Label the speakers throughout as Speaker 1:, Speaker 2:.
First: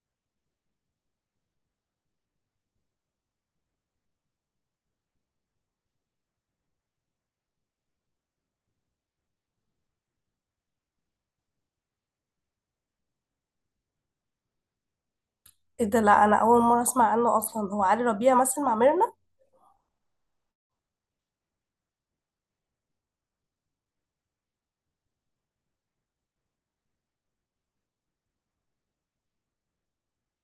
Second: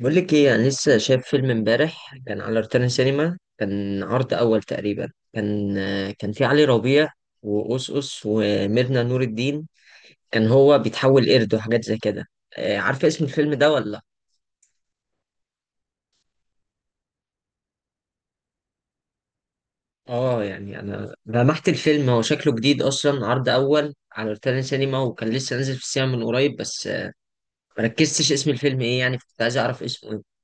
Speaker 1: بقول لك ايه، انا لسه شايف فيلم امبارح كان على روتانا سينما، كان عرض اول تقريبا. كان في علي ربيع وأوس أوس وميرنا نور الدين. كان هو بيتحول قرد وحاجات زي كده. آه، عارفه اسم الفيلم ده ولا لأ؟
Speaker 2: ايه ده! لا، انا اول مره اسمع عنه اصلا. هو علي ربيع مثل مع ميرنا؟
Speaker 1: اه يعني انا لمحت الفيلم، هو شكله جديد اصلا، عرض اول على روتانا سينما وكان لسه نازل في السينما من قريب، بس آه، مركزتش اسم الفيلم ايه، يعني كنت عايز اعرف اسمه إيه.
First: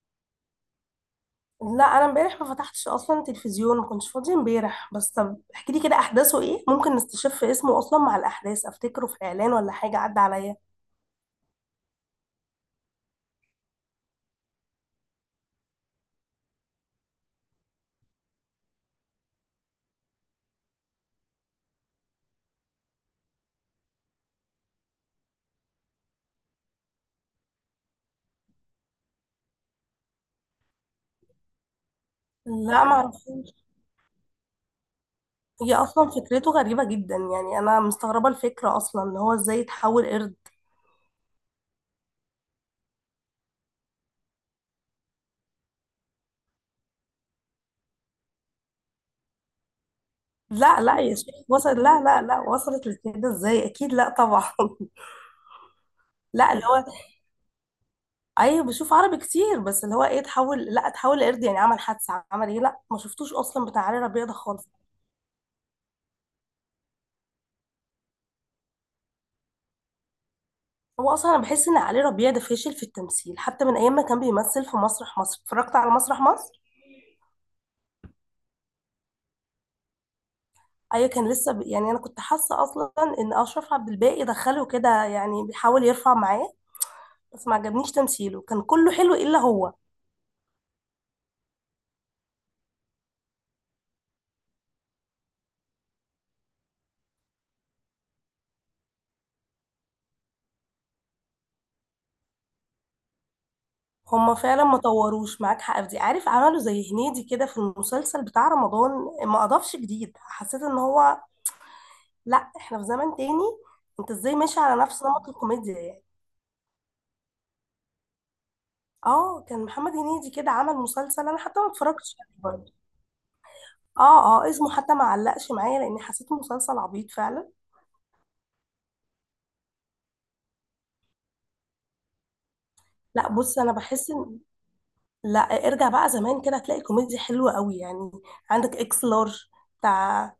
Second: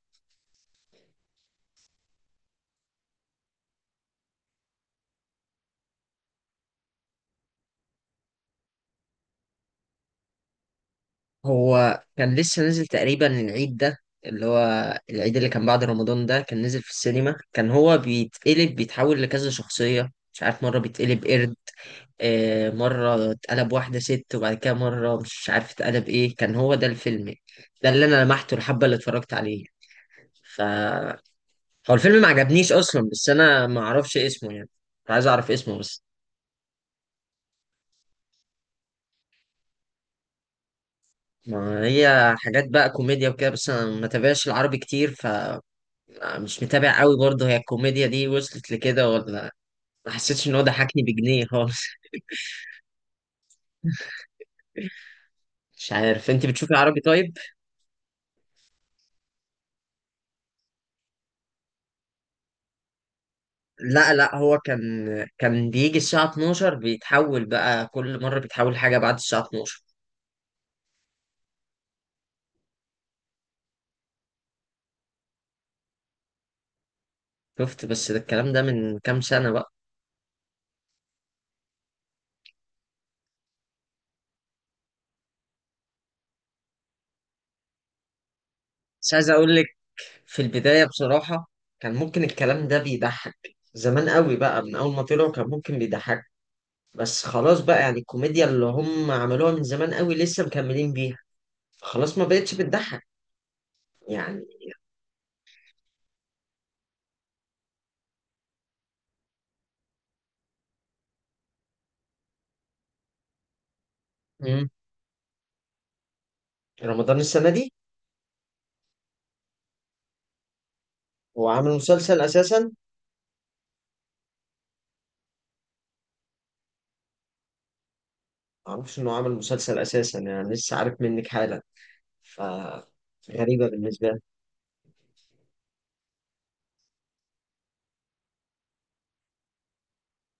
Speaker 2: لا، انا امبارح ما فتحتش اصلا تلفزيون، ما كنتش فاضيه امبارح. بس طب احكي لي كده احداثه ايه، ممكن نستشف اسمه اصلا مع الاحداث. افتكره في اعلان ولا حاجه عدى عليا؟
Speaker 1: هو كان لسه نازل تقريبا العيد ده، اللي هو العيد اللي كان بعد رمضان، ده كان نزل في السينما. كان هو بيتقلب، بيتحول لكذا شخصية، مش عارف، مرة بيتقلب قرد، آه، مرة اتقلب واحدة ست، وبعد كده مرة مش عارف اتقلب ايه. كان هو ده الفيلم ده اللي انا لمحته الحبة اللي اتفرجت عليه. ف هو الفيلم ما عجبنيش
Speaker 2: لا، ما
Speaker 1: اصلا، بس
Speaker 2: اعرفوش.
Speaker 1: انا ما اعرفش اسمه يعني. كنت عايز اعرف
Speaker 2: هي
Speaker 1: اسمه بس.
Speaker 2: اصلا فكرته غريبه جدا، يعني انا مستغربه الفكره اصلا، ان هو ازاي يتحول قرد؟
Speaker 1: ما هي حاجات بقى كوميديا وكده، بس انا ما تابعش العربي كتير. ف مش متابع قوي برضه. هي الكوميديا دي وصلت لكده ولا ما حسيتش ان هو
Speaker 2: لا لا
Speaker 1: ضحكني
Speaker 2: يا شيخ،
Speaker 1: بجنيه
Speaker 2: وصل؟
Speaker 1: خالص.
Speaker 2: لا لا لا، وصلت لكده ازاي؟ اكيد لا، طبعا.
Speaker 1: مش عارف، انت
Speaker 2: لا، اللي
Speaker 1: بتشوفي
Speaker 2: هو،
Speaker 1: عربي طيب؟
Speaker 2: ايوه بشوف عربي كتير. بس اللي هو ايه، اتحول، لا اتحول لقرد؟ يعني عمل حادثه، عمل ايه؟ لا، ما شفتوش اصلا بتاع علي
Speaker 1: لا
Speaker 2: ربيع ده
Speaker 1: لا، هو
Speaker 2: خالص.
Speaker 1: كان، كان بيجي الساعة 12، بيتحول بقى كل مرة بيتحول حاجة بعد الساعة 12.
Speaker 2: هو اصلا انا بحس ان علي ربيع ده فاشل في التمثيل، حتى من ايام ما كان بيمثل في مسرح مصر. اتفرجت على مسرح مصر،
Speaker 1: شفت، بس ده الكلام ده من كام سنة بقى.
Speaker 2: ايوه، كان لسه يعني انا كنت حاسه اصلا ان اشرف عبد الباقي دخله كده، يعني بيحاول يرفع معاه. بس ما عجبنيش تمثيله، كان كله
Speaker 1: بس
Speaker 2: حلو
Speaker 1: عايز
Speaker 2: الا
Speaker 1: اقول لك،
Speaker 2: هو.
Speaker 1: في البداية بصراحة كان ممكن الكلام ده بيضحك، زمان قوي بقى، من اول ما طلعوا كان ممكن بيضحك، بس خلاص بقى. يعني الكوميديا اللي هم عملوها من زمان قوي لسه مكملين بيها، خلاص ما بقتش بتضحك
Speaker 2: هما
Speaker 1: يعني.
Speaker 2: فعلا ما طوروش، معاك حق في دي. عارف، عملوا زي هنيدي كده في المسلسل بتاع رمضان، ما اضافش جديد. حسيت ان هو، لا، احنا في زمن تاني. انت ازاي ماشي
Speaker 1: مم.
Speaker 2: على نفس نمط الكوميديا يعني؟
Speaker 1: رمضان السنة دي
Speaker 2: اه، كان محمد هنيدي كده عمل مسلسل، انا
Speaker 1: هو
Speaker 2: حتى ما
Speaker 1: عامل
Speaker 2: اتفرجتش
Speaker 1: مسلسل
Speaker 2: عليه
Speaker 1: أساسا.
Speaker 2: برضه. اه اه، اسمه حتى ما علقش معايا، لان حسيته مسلسل عبيط فعلا.
Speaker 1: معرفش إنه عامل مسلسل أساسا، يعني لسه عارف منك حالا. ف
Speaker 2: لا بص،
Speaker 1: غريبة
Speaker 2: انا
Speaker 1: بالنسبة
Speaker 2: بحس
Speaker 1: لي.
Speaker 2: ان، لا ارجع بقى زمان كده هتلاقي كوميديا حلوه قوي يعني. عندك اكس لارج بتاع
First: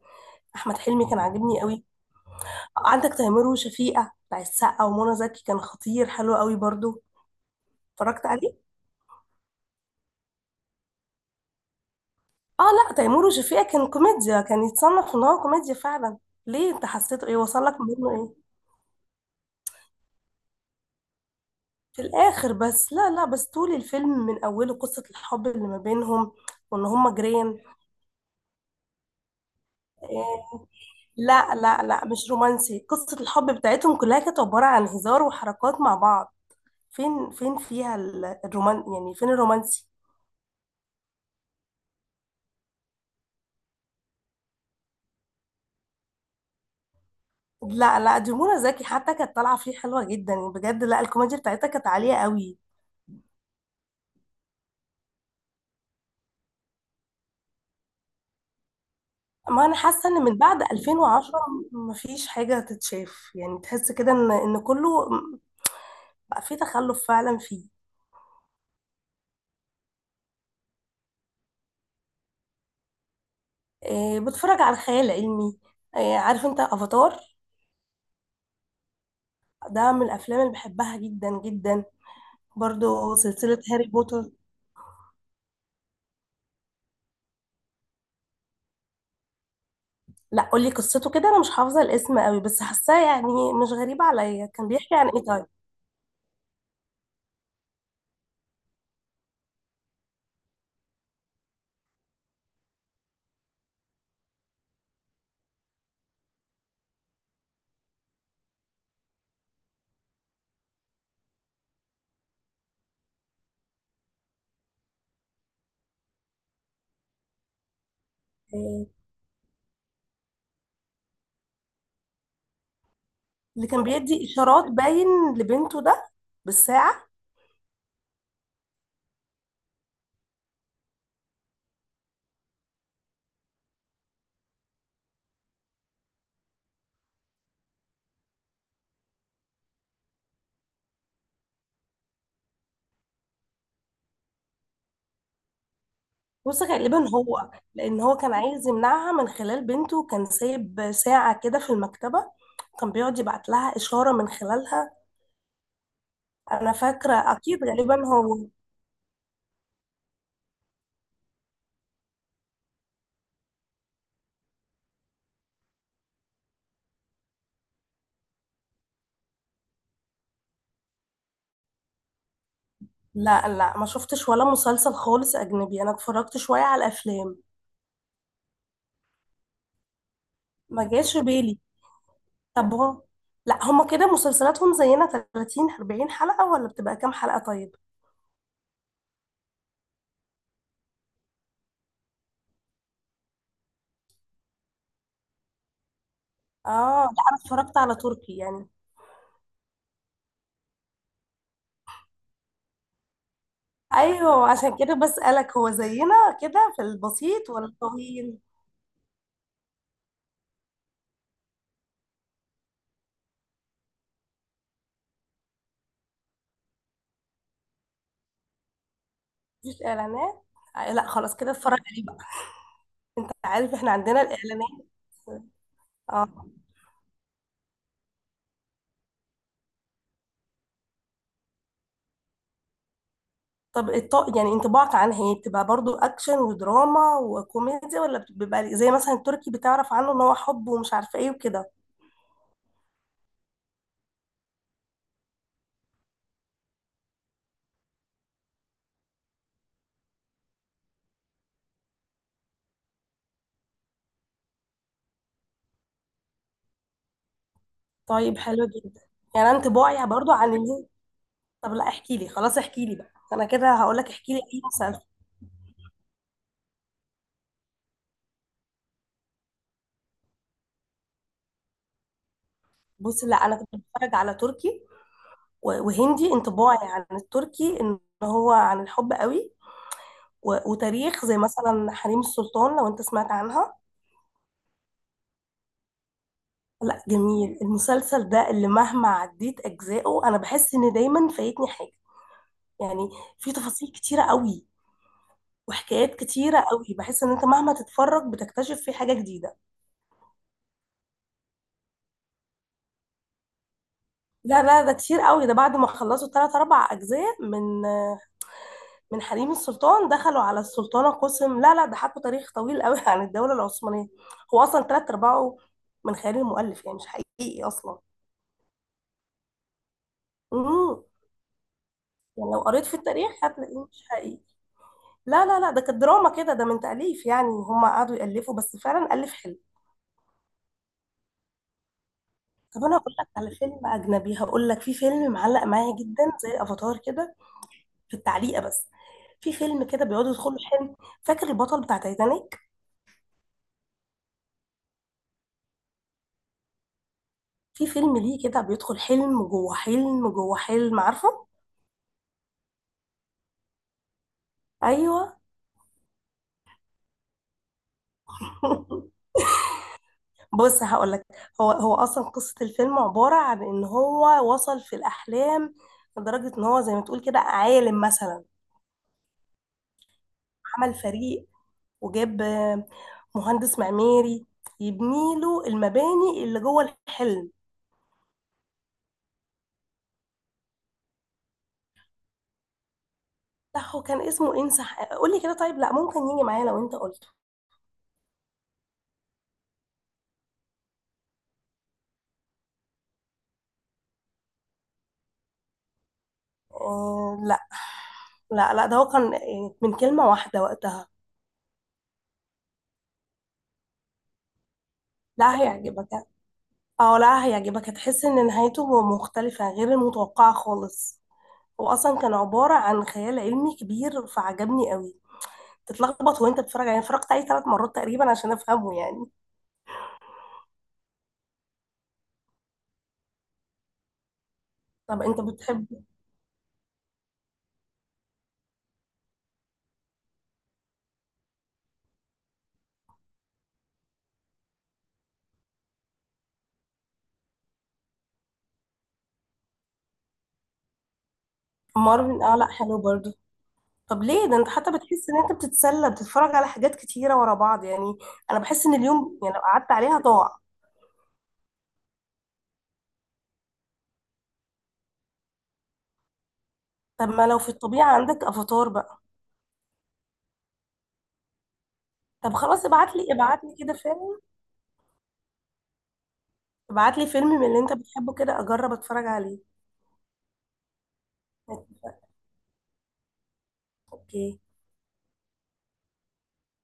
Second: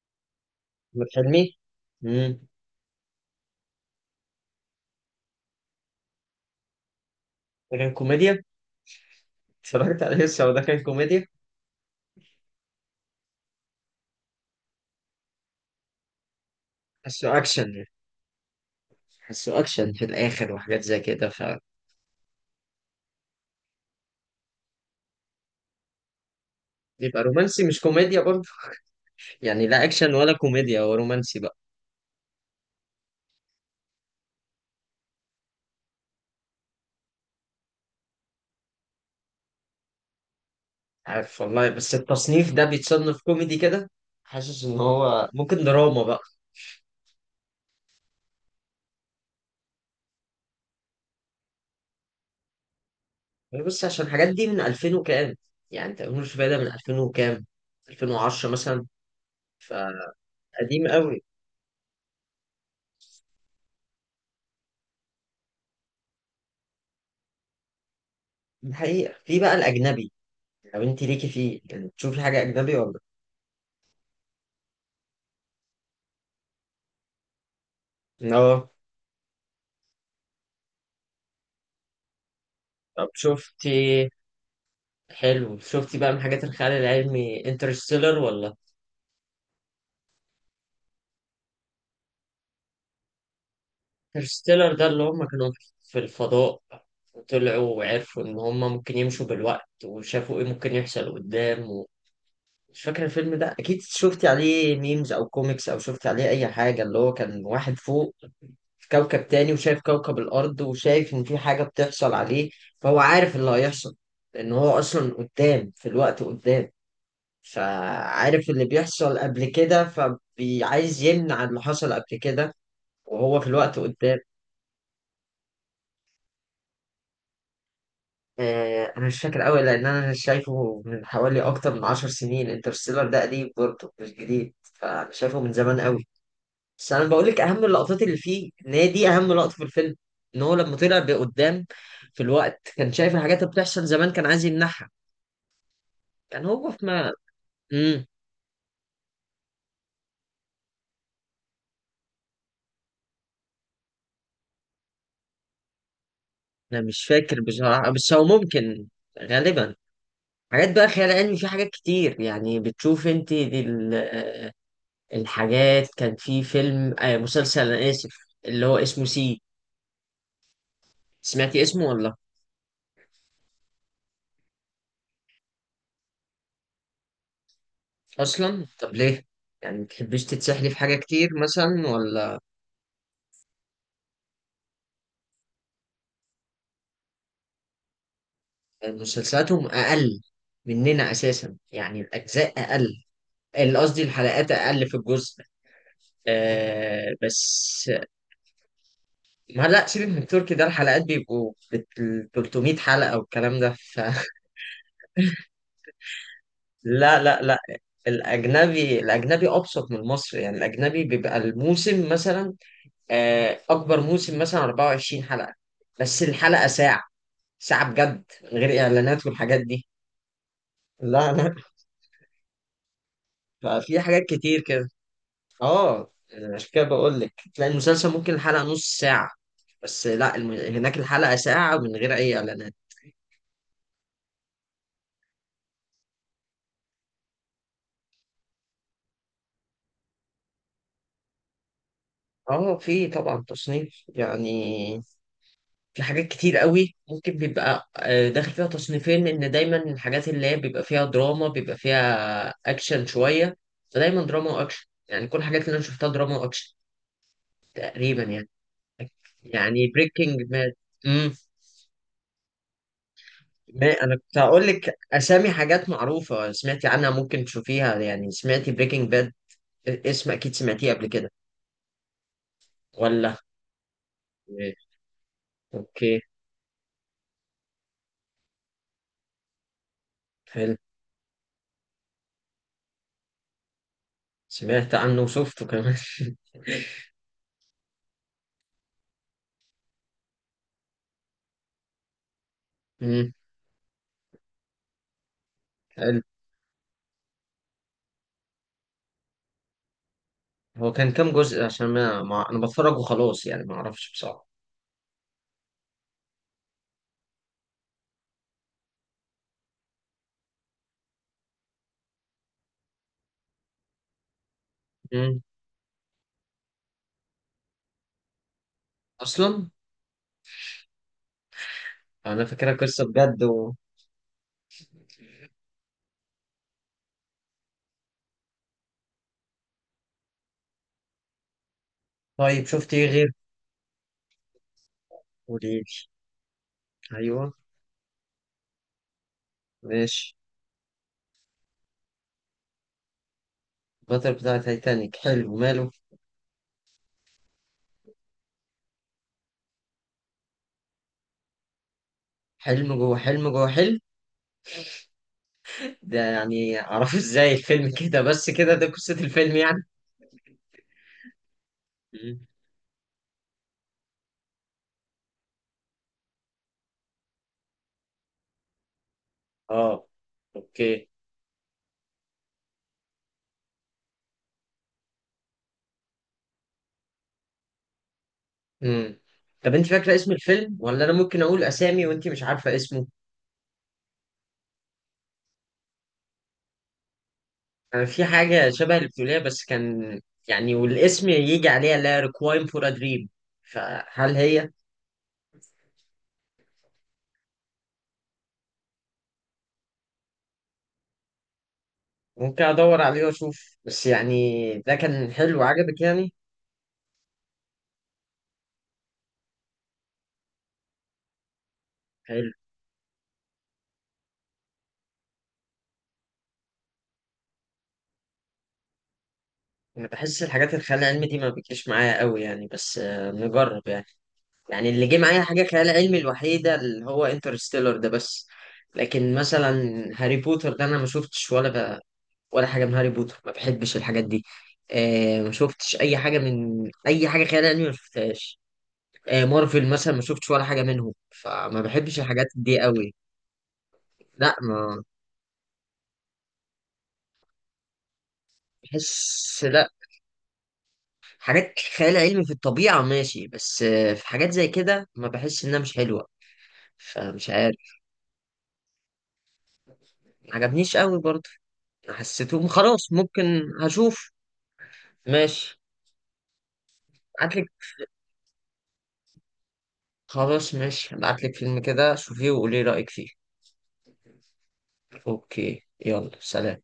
Speaker 2: احمد
Speaker 1: أحمد
Speaker 2: حلمي، كان
Speaker 1: حلمي.
Speaker 2: عاجبني قوي.
Speaker 1: مم.
Speaker 2: عندك تيمور وشفيقة بتاع السقا ومنى زكي، كان خطير، حلو قوي برضه.
Speaker 1: ده كان
Speaker 2: اتفرجت
Speaker 1: كوميديا.
Speaker 2: عليه.
Speaker 1: اتفرجت عليه لسه، وده كان كوميديا.
Speaker 2: اه، لا تيمور وشفيقة كان كوميديا، كان يتصنف ان هو كوميديا فعلا. ليه، انت حسيته ايه؟
Speaker 1: حسه
Speaker 2: وصل
Speaker 1: أكشن
Speaker 2: لك
Speaker 1: يعني،
Speaker 2: منه ايه؟
Speaker 1: حسه أكشن في الآخر وحاجات زي كده. ف
Speaker 2: في الاخر بس؟ لا لا، بس طول الفيلم من اوله قصة الحب اللي ما بينهم، وان هما
Speaker 1: يبقى
Speaker 2: جيران.
Speaker 1: رومانسي مش كوميديا برضه. يعني لا أكشن
Speaker 2: إيه؟
Speaker 1: ولا كوميديا، هو رومانسي
Speaker 2: لا
Speaker 1: بقى.
Speaker 2: لا لا، مش رومانسي. قصة الحب بتاعتهم كلها كانت عبارة عن هزار وحركات مع بعض. فين فيها الرومان يعني، فين الرومانسي؟
Speaker 1: عارف والله، بس التصنيف ده بيتصنف كوميدي كده. حاسس إن هو ممكن دراما بقى.
Speaker 2: لا لا، دي منى زكي حتى كانت طالعة فيه حلوة جدا يعني، بجد. لا، الكوميديا بتاعتها كانت عالية قوي.
Speaker 1: يعني بص، عشان الحاجات دي من 2000 وكام، يعني انت مش بادئ من 2000 وكام، 2010 مثلا.
Speaker 2: ما انا حاسه ان
Speaker 1: فقديم
Speaker 2: من بعد
Speaker 1: قوي.
Speaker 2: 2010 مفيش حاجه تتشاف، يعني تحس كده ان كله بقى فيه تخلف فعلا فيه.
Speaker 1: دي حقيقة. في بقى الأجنبي، لو أنت ليكي فيه، يعني تشوفي حاجة أجنبي ولا؟
Speaker 2: إيه، بتفرج على الخيال العلمي. إيه، عارف انت افاتار؟
Speaker 1: اه.
Speaker 2: ده من الافلام اللي بحبها جدا جدا.
Speaker 1: طب
Speaker 2: برضو سلسله
Speaker 1: شفتي،
Speaker 2: هاري بوتر.
Speaker 1: حلو. شفتي بقى من حاجات الخيال العلمي انترستيلر ولا؟
Speaker 2: لا، قولي قصته كده، انا مش حافظه الاسم قوي، بس حاساه يعني مش غريبه عليا. كان
Speaker 1: انترستيلر، ده
Speaker 2: بيحكي
Speaker 1: اللي
Speaker 2: عن ايه
Speaker 1: هم
Speaker 2: طيب؟
Speaker 1: كانوا في الفضاء، وطلعوا وعرفوا إن هم ممكن يمشوا بالوقت، وشافوا إيه ممكن يحصل قدام. مش فاكر الفيلم ده، اكيد شفتي عليه ميمز او كوميكس او شفتي عليه اي حاجه. اللي هو كان واحد فوق في كوكب تاني، وشايف كوكب الارض، وشايف ان في حاجه بتحصل عليه، فهو عارف اللي هيحصل، لان هو اصلا قدام في الوقت قدام، فعارف اللي
Speaker 2: إيه،
Speaker 1: بيحصل قبل كده، فبيعايز يمنع اللي حصل قبل كده وهو في
Speaker 2: اللي
Speaker 1: الوقت
Speaker 2: كان
Speaker 1: قدام.
Speaker 2: بيدي اشارات باين لبنته ده بالساعه؟
Speaker 1: آه، انا مش فاكر قوي، لان انا شايفه من حوالي اكتر من 10 سنين. انترستيلر ده قديم برضه، مش جديد، فانا شايفه من زمان قوي. بس انا بقول لك اهم اللقطات اللي فيه، ان هي دي اهم لقطه في الفيلم، ان هو لما طلع بقدام في الوقت، كان شايف الحاجات اللي بتحصل زمان، كان عايز يمنعها. كان
Speaker 2: بص،
Speaker 1: هو في
Speaker 2: غالبا
Speaker 1: ما.
Speaker 2: هو، لان
Speaker 1: امم،
Speaker 2: هو كان عايز يمنعها من خلال بنته، كان سايب ساعة كده في المكتبة، كان بيقعد يبعت لها إشارة من خلالها. انا
Speaker 1: انا مش
Speaker 2: فاكرة
Speaker 1: فاكر
Speaker 2: اكيد
Speaker 1: بصراحه،
Speaker 2: غالبا
Speaker 1: بس هو
Speaker 2: هو.
Speaker 1: ممكن، غالبا. حاجات بقى خيال علمي، في حاجات كتير يعني بتشوف انت، دي ال- آه، الحاجات. كان في فيلم آه، مسلسل، انا اسف، اللي هو اسمه سي، سمعتي اسمه ولا؟
Speaker 2: لا لا، ما شفتش ولا مسلسل خالص اجنبي. انا اتفرجت شوية على الافلام.
Speaker 1: اصلا طب ليه؟ يعني ما بتحبيش تتسحلي في
Speaker 2: ما
Speaker 1: حاجه
Speaker 2: جاش في
Speaker 1: كتير
Speaker 2: بالي.
Speaker 1: مثلا ولا؟
Speaker 2: طب هو، لا هما كده مسلسلاتهم زينا؟ 30، 40 حلقة ولا بتبقى كام حلقة طيب؟
Speaker 1: مسلسلاتهم اقل مننا اساسا، يعني الاجزاء اقل، قصدي الحلقات اقل في الجزء.
Speaker 2: اه،
Speaker 1: آه
Speaker 2: لا انا اتفرجت
Speaker 1: بس،
Speaker 2: على تركي يعني.
Speaker 1: ما لا سيبك من التركي ده، الحلقات بيبقوا بال 300 حلقة والكلام ده، فلا.
Speaker 2: ايوه، عشان كده بسألك، هو زينا كده في
Speaker 1: لا لا
Speaker 2: البسيط
Speaker 1: لا.
Speaker 2: ولا الطويل؟
Speaker 1: الاجنبي، الاجنبي ابسط من المصري، يعني الاجنبي بيبقى الموسم مثلا آه اكبر موسم مثلا 24 حلقة، بس الحلقة ساعة، ساعة بجد من غير اعلانات والحاجات
Speaker 2: مفيش
Speaker 1: دي.
Speaker 2: اعلانات؟ لا
Speaker 1: لا
Speaker 2: خلاص كده
Speaker 1: لا.
Speaker 2: اتفرج عليه بقى. انت عارف، احنا
Speaker 1: ففي
Speaker 2: عندنا
Speaker 1: حاجات كتير كده.
Speaker 2: الاعلانات.
Speaker 1: اه،
Speaker 2: اه.
Speaker 1: عشان كده بقول لك تلاقي المسلسل ممكن الحلقة نص ساعة، بس لا، هناك الحلقة ساعة من غير أي إعلانات.
Speaker 2: طب يعني انطباعك عنها، هي بتبقى برضو اكشن ودراما وكوميديا، ولا بيبقى زي مثلا التركي، بتعرف عنه ان هو حب ومش عارفه ايه وكده؟
Speaker 1: اه في طبعا تصنيف، يعني في حاجات كتير قوي ممكن بيبقى آه، داخل فيها تصنيفين، لأن دايما الحاجات اللي هي بيبقى فيها دراما بيبقى فيها أكشن شوية. فدايما دراما وأكشن، يعني كل الحاجات اللي أنا شفتها دراما وأكشن تقريبا
Speaker 2: طيب
Speaker 1: يعني.
Speaker 2: حلو جدا. يعني انا
Speaker 1: يعني
Speaker 2: انطباعي برضو
Speaker 1: بريكنج
Speaker 2: عن
Speaker 1: باد.
Speaker 2: اللي. طب لا، احكي لي، خلاص احكي لي بقى. انا كده
Speaker 1: ما
Speaker 2: هقول لك،
Speaker 1: انا
Speaker 2: احكي
Speaker 1: كنت
Speaker 2: لي اي
Speaker 1: هقول لك
Speaker 2: مسلسل.
Speaker 1: اسامي حاجات معروفه سمعتي عنها ممكن تشوفيها، يعني سمعتي بريكنج باد؟ اسم اكيد سمعتيه قبل كده
Speaker 2: بص
Speaker 1: ولا؟
Speaker 2: لا، انا كنت بتفرج على
Speaker 1: إيه.
Speaker 2: تركي.
Speaker 1: اوكي.
Speaker 2: وهندي. انطباعي عن التركي ان هو عن الحب قوي.
Speaker 1: حلو،
Speaker 2: وتاريخ، زي مثلا حريم السلطان لو انت سمعت عنها.
Speaker 1: سمعت عنه وشفته كمان.
Speaker 2: لا جميل المسلسل ده. اللي مهما عديت اجزائه، انا بحس ان دايما فايتني حاجه يعني.
Speaker 1: امم.
Speaker 2: في تفاصيل كتيره قوي وحكايات
Speaker 1: حلو.
Speaker 2: كتيره قوي، بحس ان انت مهما تتفرج بتكتشف فيه حاجه جديده.
Speaker 1: هو كان كام جزء؟ عشان انا بتفرج وخلاص يعني، ما اعرفش بصراحه.
Speaker 2: لا لا، ده كتير قوي. ده بعد ما خلصوا ثلاث اربع اجزاء من حريم السلطان، دخلوا على السلطانه قسم. لا لا، ده حكوا تاريخ طويل قوي عن الدوله العثمانيه. هو اصلا ثلاث
Speaker 1: امم
Speaker 2: ارباعه من خيال المؤلف، يعني مش حقيقي اصلا.
Speaker 1: اصلا.
Speaker 2: مم.
Speaker 1: انا
Speaker 2: يعني لو
Speaker 1: فاكرها
Speaker 2: قريت في
Speaker 1: قصه
Speaker 2: التاريخ
Speaker 1: بجد و...
Speaker 2: هتلاقيه مش حقيقي. لا لا لا، ده كانت دراما كده، ده من تأليف. يعني هم قعدوا يألفوا، بس فعلا ألف حلو.
Speaker 1: طيب
Speaker 2: طب
Speaker 1: شفتي
Speaker 2: أنا
Speaker 1: ايه
Speaker 2: هقول لك
Speaker 1: غير؟
Speaker 2: على فيلم أجنبي، هقول لك في فيلم معلق
Speaker 1: قوليلي.
Speaker 2: معايا جدا زي أفاتار كده،
Speaker 1: ايوه.
Speaker 2: في التعليقة بس. في فيلم كده بيقعدوا
Speaker 1: ماشي.
Speaker 2: يدخلوا حلم. فاكر البطل بتاع تايتانيك؟
Speaker 1: البطل بتاع تايتانيك، حلو ماله.
Speaker 2: في فيلم ليه كده بيدخل حلم جوه حلم جوه حلم، عارفه؟
Speaker 1: حلم جوه حلم جوه حلم.
Speaker 2: ايوه.
Speaker 1: ده يعني اعرفه ازاي الفيلم كده بس كده؟ ده قصة الفيلم يعني.
Speaker 2: بص هقول لك. هو اصلا
Speaker 1: مم.
Speaker 2: قصه الفيلم عباره عن ان هو وصل في الاحلام، لدرجه ان هو زي ما تقول كده عالم مثلا.
Speaker 1: اه.
Speaker 2: عمل
Speaker 1: اوكي.
Speaker 2: فريق وجاب مهندس معماري يبني له المباني اللي جوه الحلم.
Speaker 1: امم. طب انت فاكرة اسم الفيلم، ولا انا ممكن اقول اسامي وانت مش عارفة اسمه؟
Speaker 2: بتاعه كان اسمه انسح، قولي كده طيب، لا ممكن يجي معايا لو انت قلته.
Speaker 1: انا في حاجة شبه اللي بتقوليها بس كان، يعني والاسم يجي عليها، اللي هي ريكوايم فور ا دريم، فهل هي؟
Speaker 2: آه، لا لا لا، ده هو كان من كلمة واحدة وقتها.
Speaker 1: ممكن ادور عليه واشوف. بس يعني ده كان حلو
Speaker 2: لا
Speaker 1: عجبك
Speaker 2: هيعجبك.
Speaker 1: يعني؟
Speaker 2: اه، لا هيعجبك، هتحس ان نهايته مختلفة، غير المتوقعة خالص. هو اصلا كان
Speaker 1: حلو.
Speaker 2: عبارة عن خيال علمي كبير، فعجبني قوي. تتلخبط وانت بتتفرج، يعني اتفرجت عليه ثلاث مرات تقريبا عشان افهمه يعني.
Speaker 1: انا بحس الحاجات الخيال العلمي دي ما بتجيش معايا قوي يعني، بس آه، نجرب يعني. يعني اللي جه
Speaker 2: طب انت
Speaker 1: معايا حاجة
Speaker 2: بتحب.
Speaker 1: خيال علمي الوحيدة اللي هو انترستيلر ده بس. لكن مثلا هاري بوتر ده أنا ما شفتش ولا ب... ولا حاجة من هاري بوتر، ما بحبش الحاجات دي. آه، ما شفتش أي حاجة من أي حاجة خيال علمي، ما شفتهاش. آه، مارفل مثلا ما شفتش ولا حاجة منهم، فما بحبش
Speaker 2: مارفن،
Speaker 1: الحاجات
Speaker 2: اه لا
Speaker 1: دي
Speaker 2: حلو
Speaker 1: قوي.
Speaker 2: برضو. طب ليه؟
Speaker 1: لا،
Speaker 2: ده انت حتى
Speaker 1: ما
Speaker 2: بتحس ان انت بتتسلى، بتتفرج على حاجات كتيرة ورا بعض يعني. انا بحس ان اليوم يعني
Speaker 1: بحس،
Speaker 2: لو
Speaker 1: لا.
Speaker 2: قعدت عليها ضاع.
Speaker 1: حاجات خيال علمي في الطبيعة ماشي، بس آه في حاجات زي كده ما بحس، إنها مش حلوة،
Speaker 2: طب ما
Speaker 1: فمش
Speaker 2: لو في
Speaker 1: عارف.
Speaker 2: الطبيعة، عندك افاتار بقى.
Speaker 1: ما عجبنيش قوي برضه،
Speaker 2: طب
Speaker 1: حسيته
Speaker 2: خلاص،
Speaker 1: خلاص
Speaker 2: ابعت لي
Speaker 1: ممكن.
Speaker 2: ابعت لي كده
Speaker 1: هشوف.
Speaker 2: فيلم.
Speaker 1: ماشي.
Speaker 2: ابعت لي فيلم من
Speaker 1: ابعتلك.
Speaker 2: اللي انت بتحبه كده، اجرب اتفرج عليه.
Speaker 1: خلاص ماشي، ابعتلك فيلم كده، شوفيه وقولي رأيك فيه.
Speaker 2: اوكي.
Speaker 1: اوكي. يلا، سلام.